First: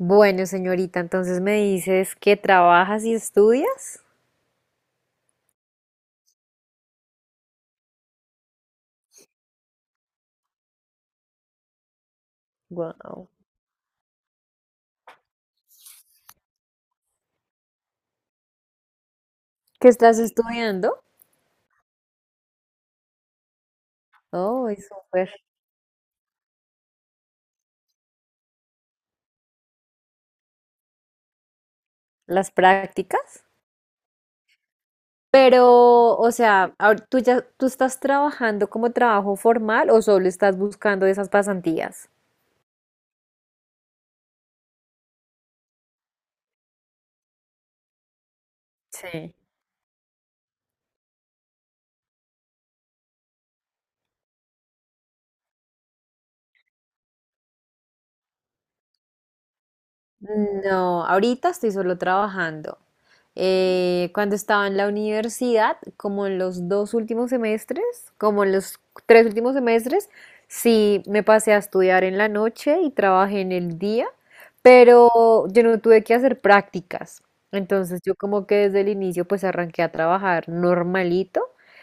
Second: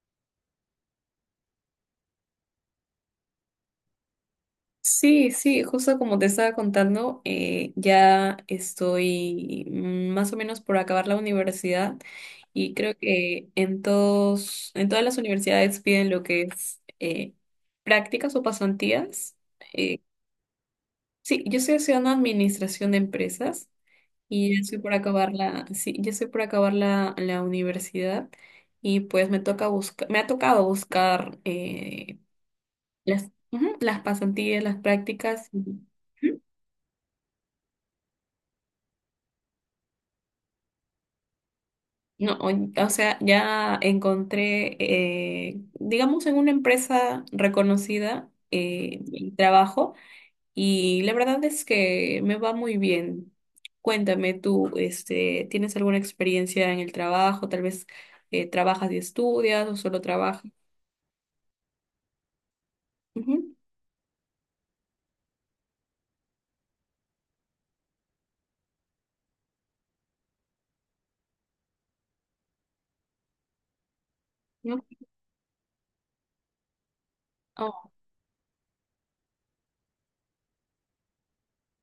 Bueno, señorita, entonces me dices que trabajas y estudias. Sí, sí, justo como te estaba contando, ya estoy más o menos por acabar la universidad y creo Wow. que en todas las universidades piden lo que es prácticas o pasantías. ¿Qué Eh, estás estudiando? sí, yo estoy haciendo administración de empresas y ya Oh, estoy es por súper. Sí, ya estoy por acabar la universidad y pues me toca me ha tocado buscar Las las, prácticas. ujú, las pasantías, las prácticas. Pero, o sea, ¿tú ya tú estás trabajando como trabajo formal o solo estás buscando esas pasantías? No, o sea, ya encontré, digamos, en una empresa reconocida Sí. el trabajo y la verdad es que me va muy bien. Cuéntame tú, este, ¿tienes alguna experiencia en el trabajo? Tal vez trabajas y estudias o solo trabajas. No, ahorita estoy solo trabajando. Ujú, Cuando estaba en la universidad, como en los dos últimos semestres, como en los tres últimos semestres, sí me pasé a estudiar en la noche y trabajé en el día, ¿no? pero yo no tuve que hacer prácticas. Oh, Entonces yo como que desde el inicio pues arranqué a trabajar normalito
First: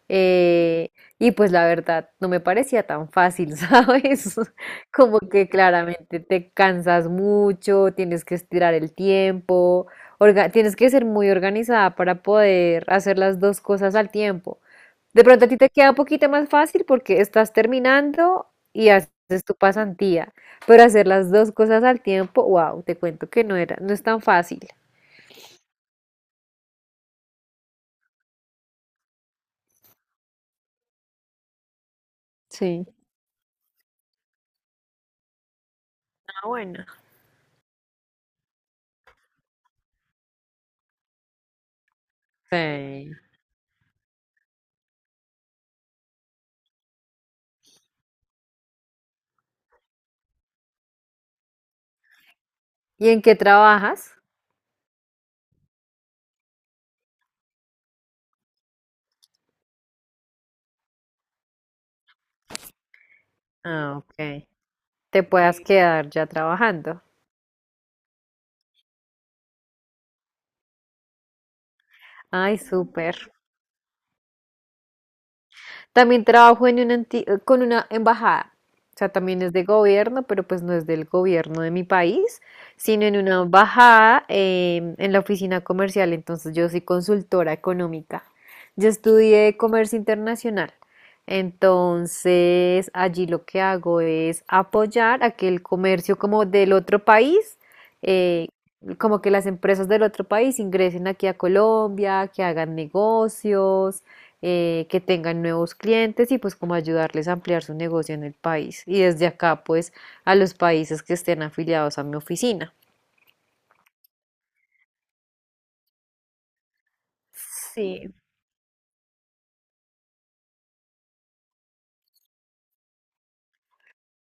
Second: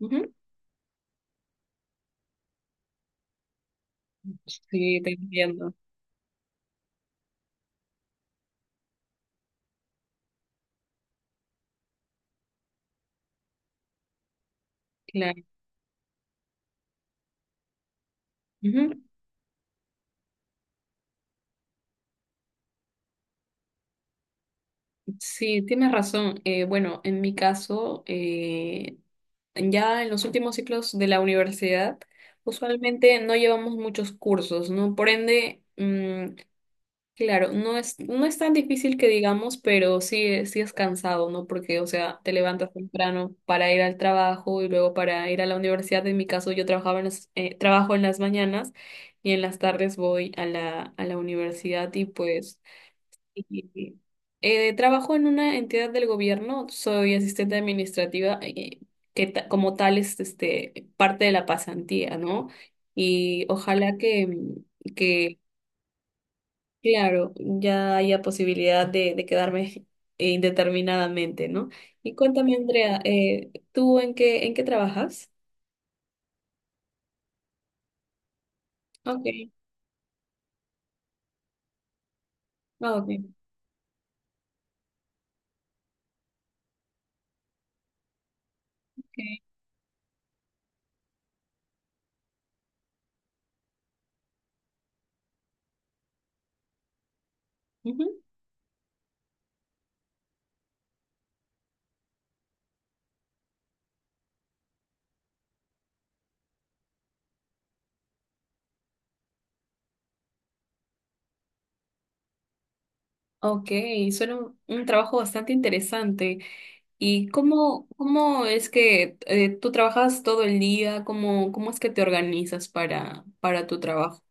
ujú. eh, y pues la verdad no me parecía tan fácil, ¿sabes? Sí, te Como que entiendo. claramente te cansas mucho, tienes que estirar el tiempo, tienes que ser muy organizada para poder hacer las dos cosas al tiempo. De Claro. pronto a ti te queda un poquito más fácil porque estás terminando y Ujú. haces tu pasantía, pero hacer las dos cosas al tiempo, wow, te cuento que no era, no es tan fácil. Sí, tienes razón. Bueno, en mi caso, ya en los últimos ciclos de la universidad, Sí. usualmente no llevamos muchos cursos, ¿no? Por ende, Ah, bueno. claro, no es tan difícil que digamos, pero sí, sí es cansado, ¿no? Porque, o sea, te levantas Sí. temprano para ir al trabajo y luego para ir a la universidad. En mi caso, yo trabajaba en trabajo en las mañanas y en las tardes voy a a la universidad y pues... ¿Y en qué Y, trabajas? Trabajo en una entidad del gobierno, soy asistente administrativa, que como tal es este, parte de la pasantía, ¿no? Y ojalá Ah, ok. Te que puedas quedar ya trabajando. claro, ya haya posibilidad de quedarme indeterminadamente, ¿no? Y cuéntame, Ay, Andrea, súper. ¿Tú en en qué trabajas? También trabajo en una con una embajada. O sea, Ok, también es de gobierno, pero pues no es del gobierno de mi país, ah, sino ok, en una embajada, en la oficina comercial. Entonces yo soy consultora económica. Yo ok. estudié comercio internacional. Entonces, allí lo que hago es apoyar a que el comercio como del otro país, Ujú. eh, como que las empresas del otro país ingresen aquí a Colombia, que hagan negocios, que tengan nuevos clientes y pues como ayudarles a ampliar su negocio en el país y desde acá pues a los países que estén afiliados a mi oficina. Ok, suena un trabajo bastante interesante. ¿Y cómo, Sí, cómo es que tú trabajas todo el día? ¿Cómo, cómo es que te organizas para tu trabajo?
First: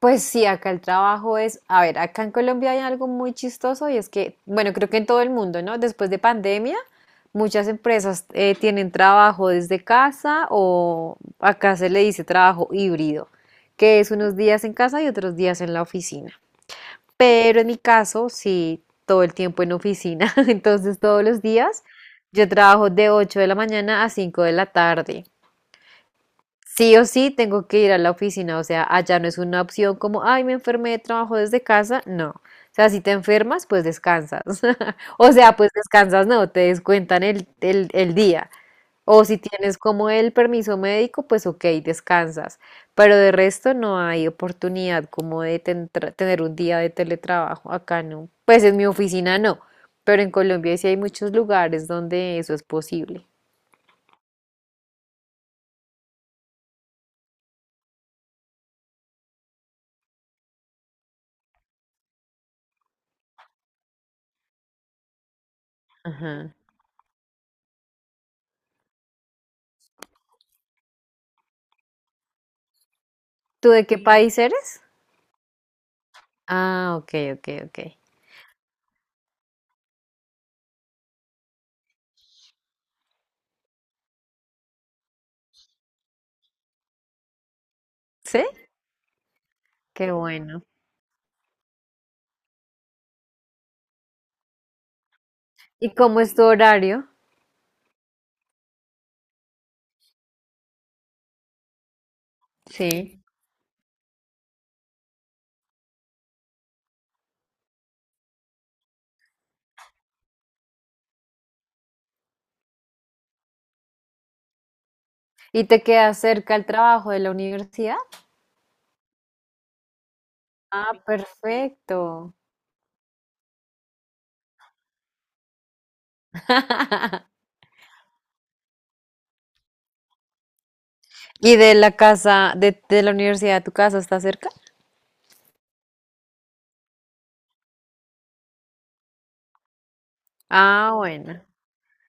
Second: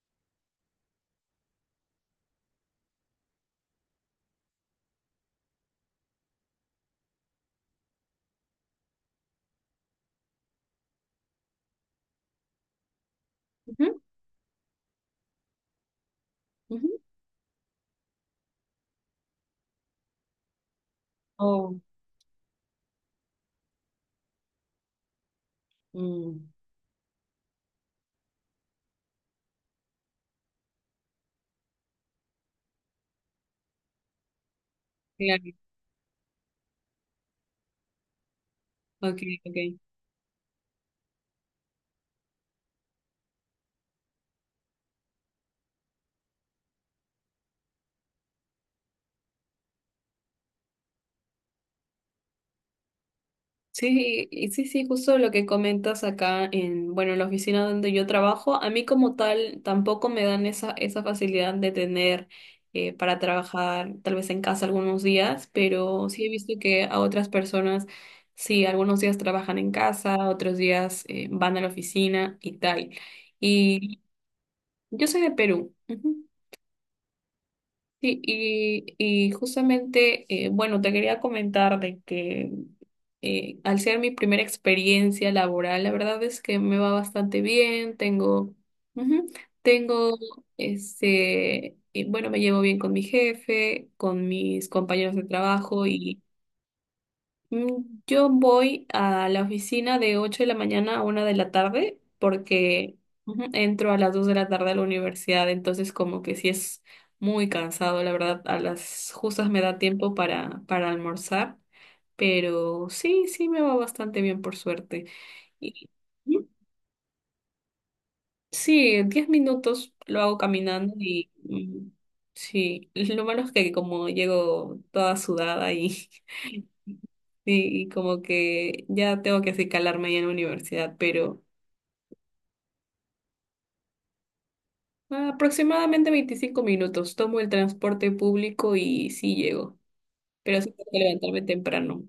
pues sí, acá el trabajo es, a ver, acá en Colombia hay algo muy chistoso y es que, bueno, creo que en todo el mundo, ¿no? Después de pandemia, muchas empresas tienen trabajo desde casa o acá se le dice trabajo híbrido, Ujú, que es unos días en casa y otros días en la oficina. ujú. Pero en mi caso, sí, todo el tiempo en oficina, entonces todos los Oh, días yo trabajo de 8 de la mañana a 5 de la tarde. mm. Sí o sí tengo que ir a la oficina, o sea, allá no es una opción como, ay, me enfermé, trabajo desde casa, no. O sea, si te enfermas, pues descansas. O Claro, sea, pues descansas, no, te descuentan el día. ok, O si ok. tienes como el permiso médico, pues ok, descansas. Pero de resto no hay oportunidad como de tener un día de teletrabajo. Acá no. Pues en mi oficina no. Pero en Colombia sí hay muchos lugares donde eso es posible. Sí, y sí, sí, justo lo que comentas acá en, bueno, en la oficina donde yo trabajo, a mí como tal tampoco me dan esa, esa facilidad de tener para trabajar tal vez en casa algunos días, pero sí he visto Ajá. que a otras personas, sí, algunos días trabajan en casa, otros días van a la oficina y tal. ¿Tú de qué Y Sí. país eres? yo soy de Perú. Ujú. Ah, ok, ok, ok. Sí, y justamente, bueno, te quería comentar de que al ser mi primera experiencia laboral, la verdad es que me va bastante bien, ¿Sí? tengo, ujú, Qué tengo, bueno. este, bueno, me llevo bien con mi jefe, con mis compañeros de trabajo. ¿Y cómo es tu horario? Mm, yo voy a la oficina de 8 de la mañana a 1 de la tarde porque, Sí. ujú, entro a las 2 de la tarde a la universidad, entonces como que sí es muy cansado, la verdad, a las justas me da tiempo para almorzar, pero sí, sí me va bastante bien por suerte. ¿Y te Y, queda ujú, cerca el trabajo de la universidad? sí, 10 minutos lo hago caminando Ah, y perfecto. sí, lo malo es que como llego toda sudada y... y como que ya tengo que así calarme ya en la universidad, pero ¿Y de la casa, de la universidad a tu casa está cerca? aproximadamente 25 minutos. Tomo el transporte público y sí llego, pero sí tengo Ah, que levantarme bueno. temprano.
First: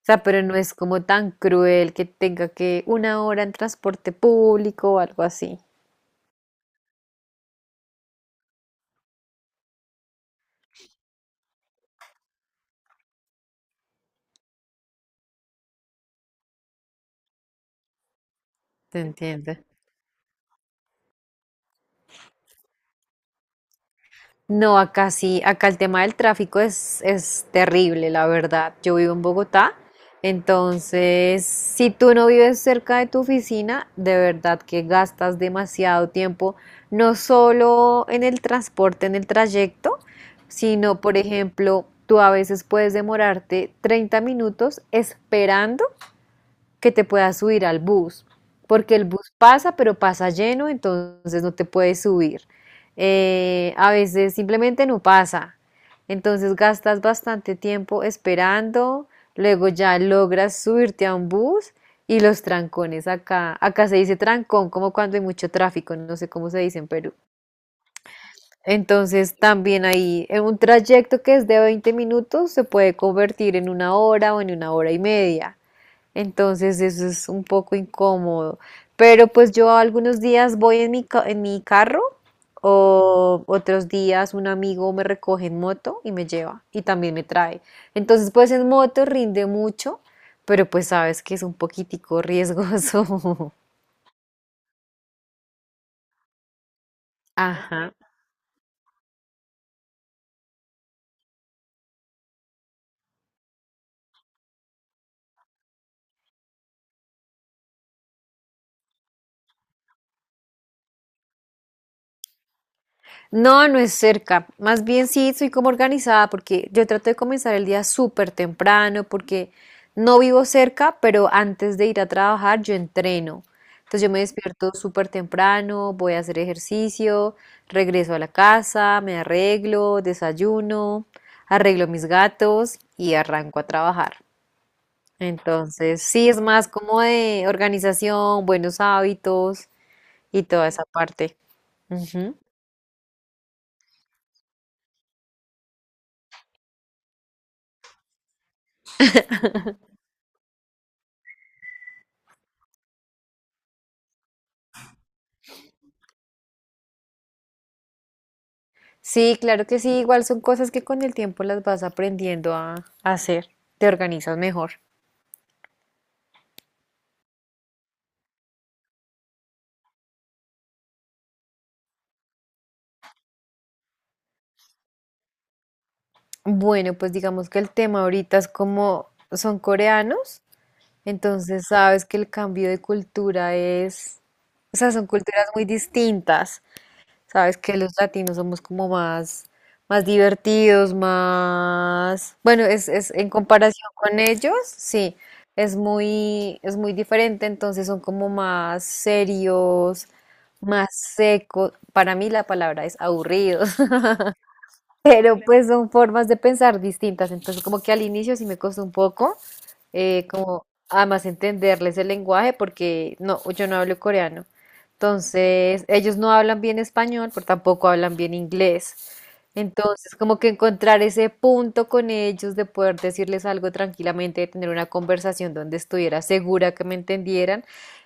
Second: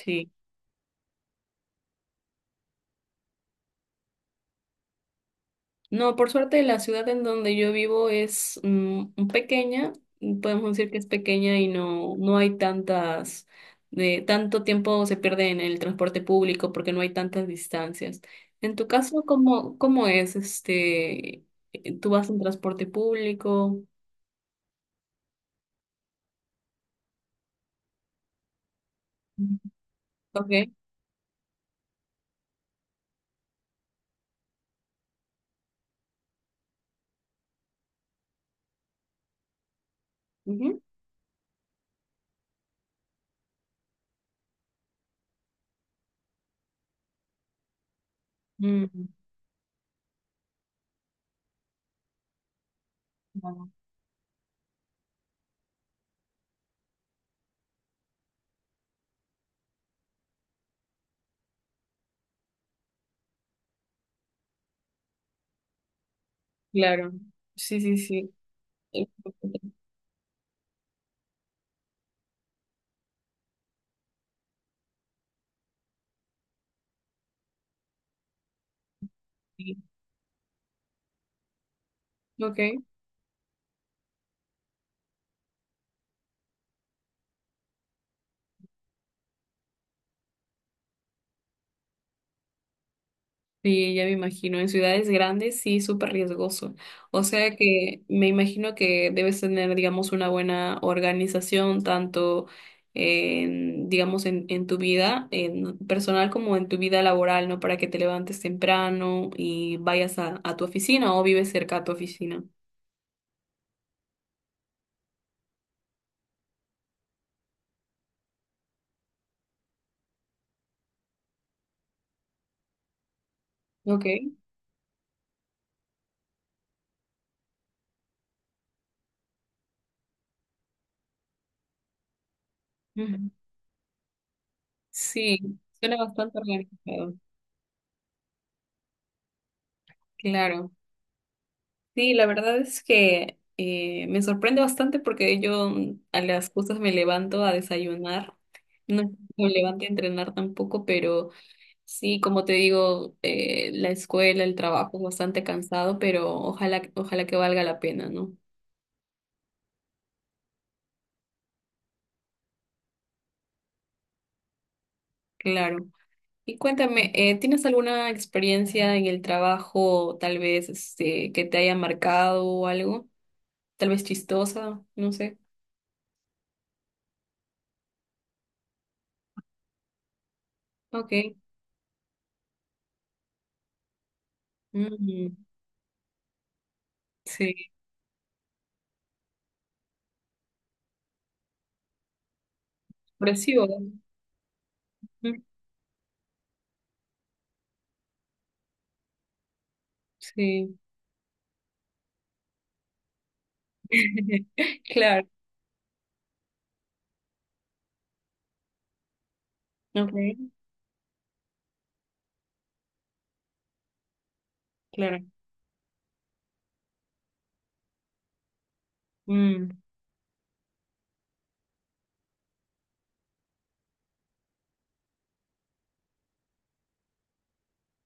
O sea, pero no es como tan cruel que tenga que una hora en transporte público o algo así. No, por suerte la ciudad en donde yo vivo es pequeña, podemos decir que es pequeña y no, no hay tantas, de, tanto tiempo se pierde en el transporte público porque no hay tantas distancias. En tu Te caso, entiendo. ¿cómo, cómo es este? ¿Tú vas en transporte público? No, acá sí, acá el tema del tráfico es terrible, la verdad. Yo vivo en Mm. Bogotá, Ok. entonces si tú no vives cerca de tu oficina, de verdad que gastas demasiado tiempo, no solo en el transporte, en el trayecto, Ujú. sino, por ejemplo, tú a veces puedes demorarte 30 minutos esperando que te puedas subir al bus, porque el Mm, bus pasa, pero pasa lleno, entonces no te puedes subir. no, A veces simplemente no pasa, entonces gastas bastante tiempo esperando, luego ya logras subirte a un bus y los trancones acá, acá se dice trancón, como cuando hay mucho tráfico, no sé cómo se dice en claro. Perú. Sí, sí, sí. Eh, Entonces también ahí en un trayecto que es de 20 minutos se puede convertir en una hora o en una hora y media. Entonces eso es un poco incómodo. Pero pues yo algunos días voy en en mi carro ok. o otros días un amigo me recoge en moto y me lleva y también me trae. Entonces pues en moto rinde mucho, pero pues sabes que es un poquitico riesgoso. Sí, ya me imagino. En ciudades grandes sí, súper riesgoso. O sea Ajá. que me imagino que debes tener, digamos, una buena organización, tanto en, digamos, en tu vida en personal como en tu vida laboral, ¿no? Para que te levantes temprano y vayas a tu oficina o vives cerca a tu oficina. No, no es cerca. Más bien sí, soy como organizada porque yo trato de comenzar el día súper temprano porque no vivo cerca, pero antes de ir a trabajar yo entreno. Entonces Ok. yo me despierto súper temprano, voy a hacer ejercicio, regreso a la casa, me arreglo, desayuno, arreglo mis gatos y Ujú. arranco a trabajar. Sí, suena Entonces sí, bastante es más como organizado. de organización, buenos hábitos y toda Claro, esa parte. sí, la Ujú. verdad es que me sorprende bastante porque yo a las justas me levanto a desayunar, no es que me levanto a entrenar tampoco, pero sí, como te digo, la escuela, el trabajo es bastante cansado, pero ojalá, ojalá que valga la pena, ¿no? Sí, claro que sí, igual son cosas que con el tiempo las vas aprendiendo a hacer, te organizas mejor. Claro. Y cuéntame, ¿tienes alguna experiencia en el trabajo, tal vez este, que te haya marcado o algo? Tal vez chistosa, no sé. Bueno, pues digamos que el tema ahorita es como son coreanos, Ok. entonces sabes que el cambio de cultura es, o sea, son Mm, culturas muy distintas. Sabes sí, que los latinos somos como más, más divertidos, más... Bueno, es en expresivo. comparación con ellos, sí, Mm, es muy diferente, entonces son como más serios, sí, más secos. Para mí la palabra es aburridos. claro, Pero pues son formas de pensar distintas, entonces como que al inicio sí me costó un poco, okay, como además entenderles el lenguaje porque no, yo no hablo coreano, claro, entonces ellos no hablan bien español, pero tampoco hablan bien inglés, mm, entonces como que encontrar ese punto con ellos de poder decirles algo tranquilamente, de tener una conversación donde estuviera segura que me entendieran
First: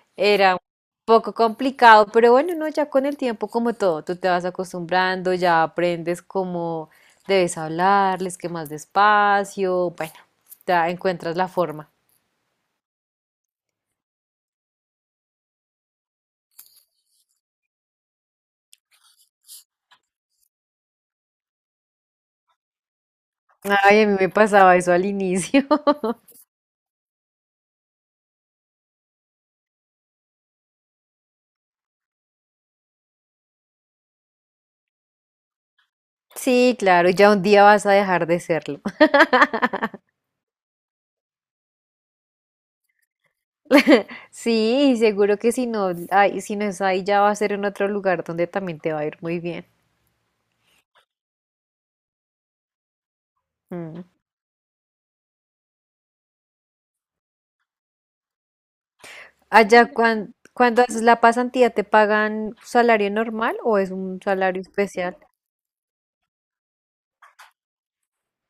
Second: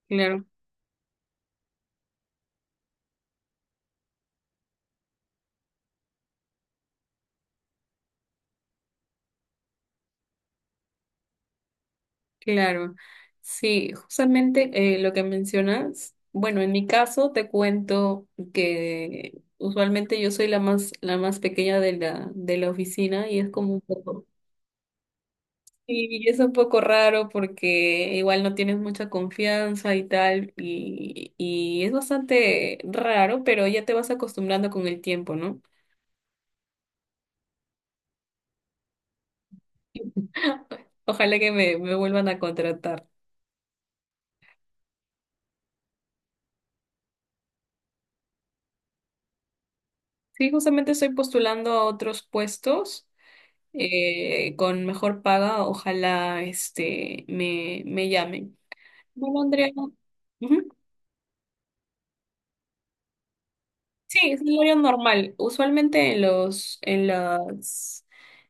claro, era un poco complicado, pero bueno, no, ya con el tiempo, como todo, tú te vas acostumbrando, ya aprendes cómo debes hablarles, que más despacio, bueno, ya encuentras la forma. claro. Sí, justamente lo que mencionas, bueno, en mi caso te cuento que usualmente yo soy la más pequeña de de la oficina y es como un Ay, a mí poco, me pasaba eso al inicio. sí, y es un poco raro porque igual no tienes mucha confianza y tal, y es bastante raro, pero ya te vas acostumbrando con el tiempo, ¿no? Sí, claro, ya un día vas a dejar de serlo. Ojalá que me vuelvan a contratar. Sí, y seguro que si no, ay, si no es ahí, ya va a ser en otro lugar donde también te va a ir muy bien. Sí, justamente estoy postulando a otros puestos Mm. Con mejor paga. Ojalá este me, me llamen. Bueno, Andrea. Allá, Ujú. cuando haces la pasantía, ¿te pagan salario normal o es Sí, un es un salario horario especial? normal. Usualmente en los, en las,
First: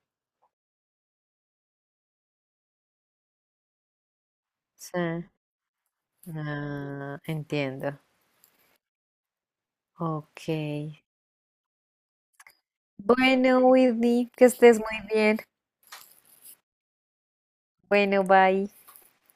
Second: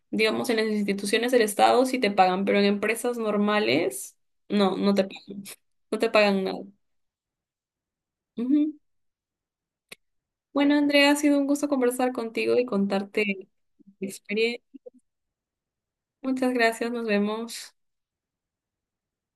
digamos, en las instituciones del Estado sí te pagan, pero en empresas normales no, no te, Sí. No te pagan nada. Ah, entiendo. Ujú. Ok. Bueno, Andrea, ha sido un gusto conversar contigo y contarte Bueno, mi Whitney, que experiencia. estés muy bien. Muchas gracias, nos vemos. Bueno, bye.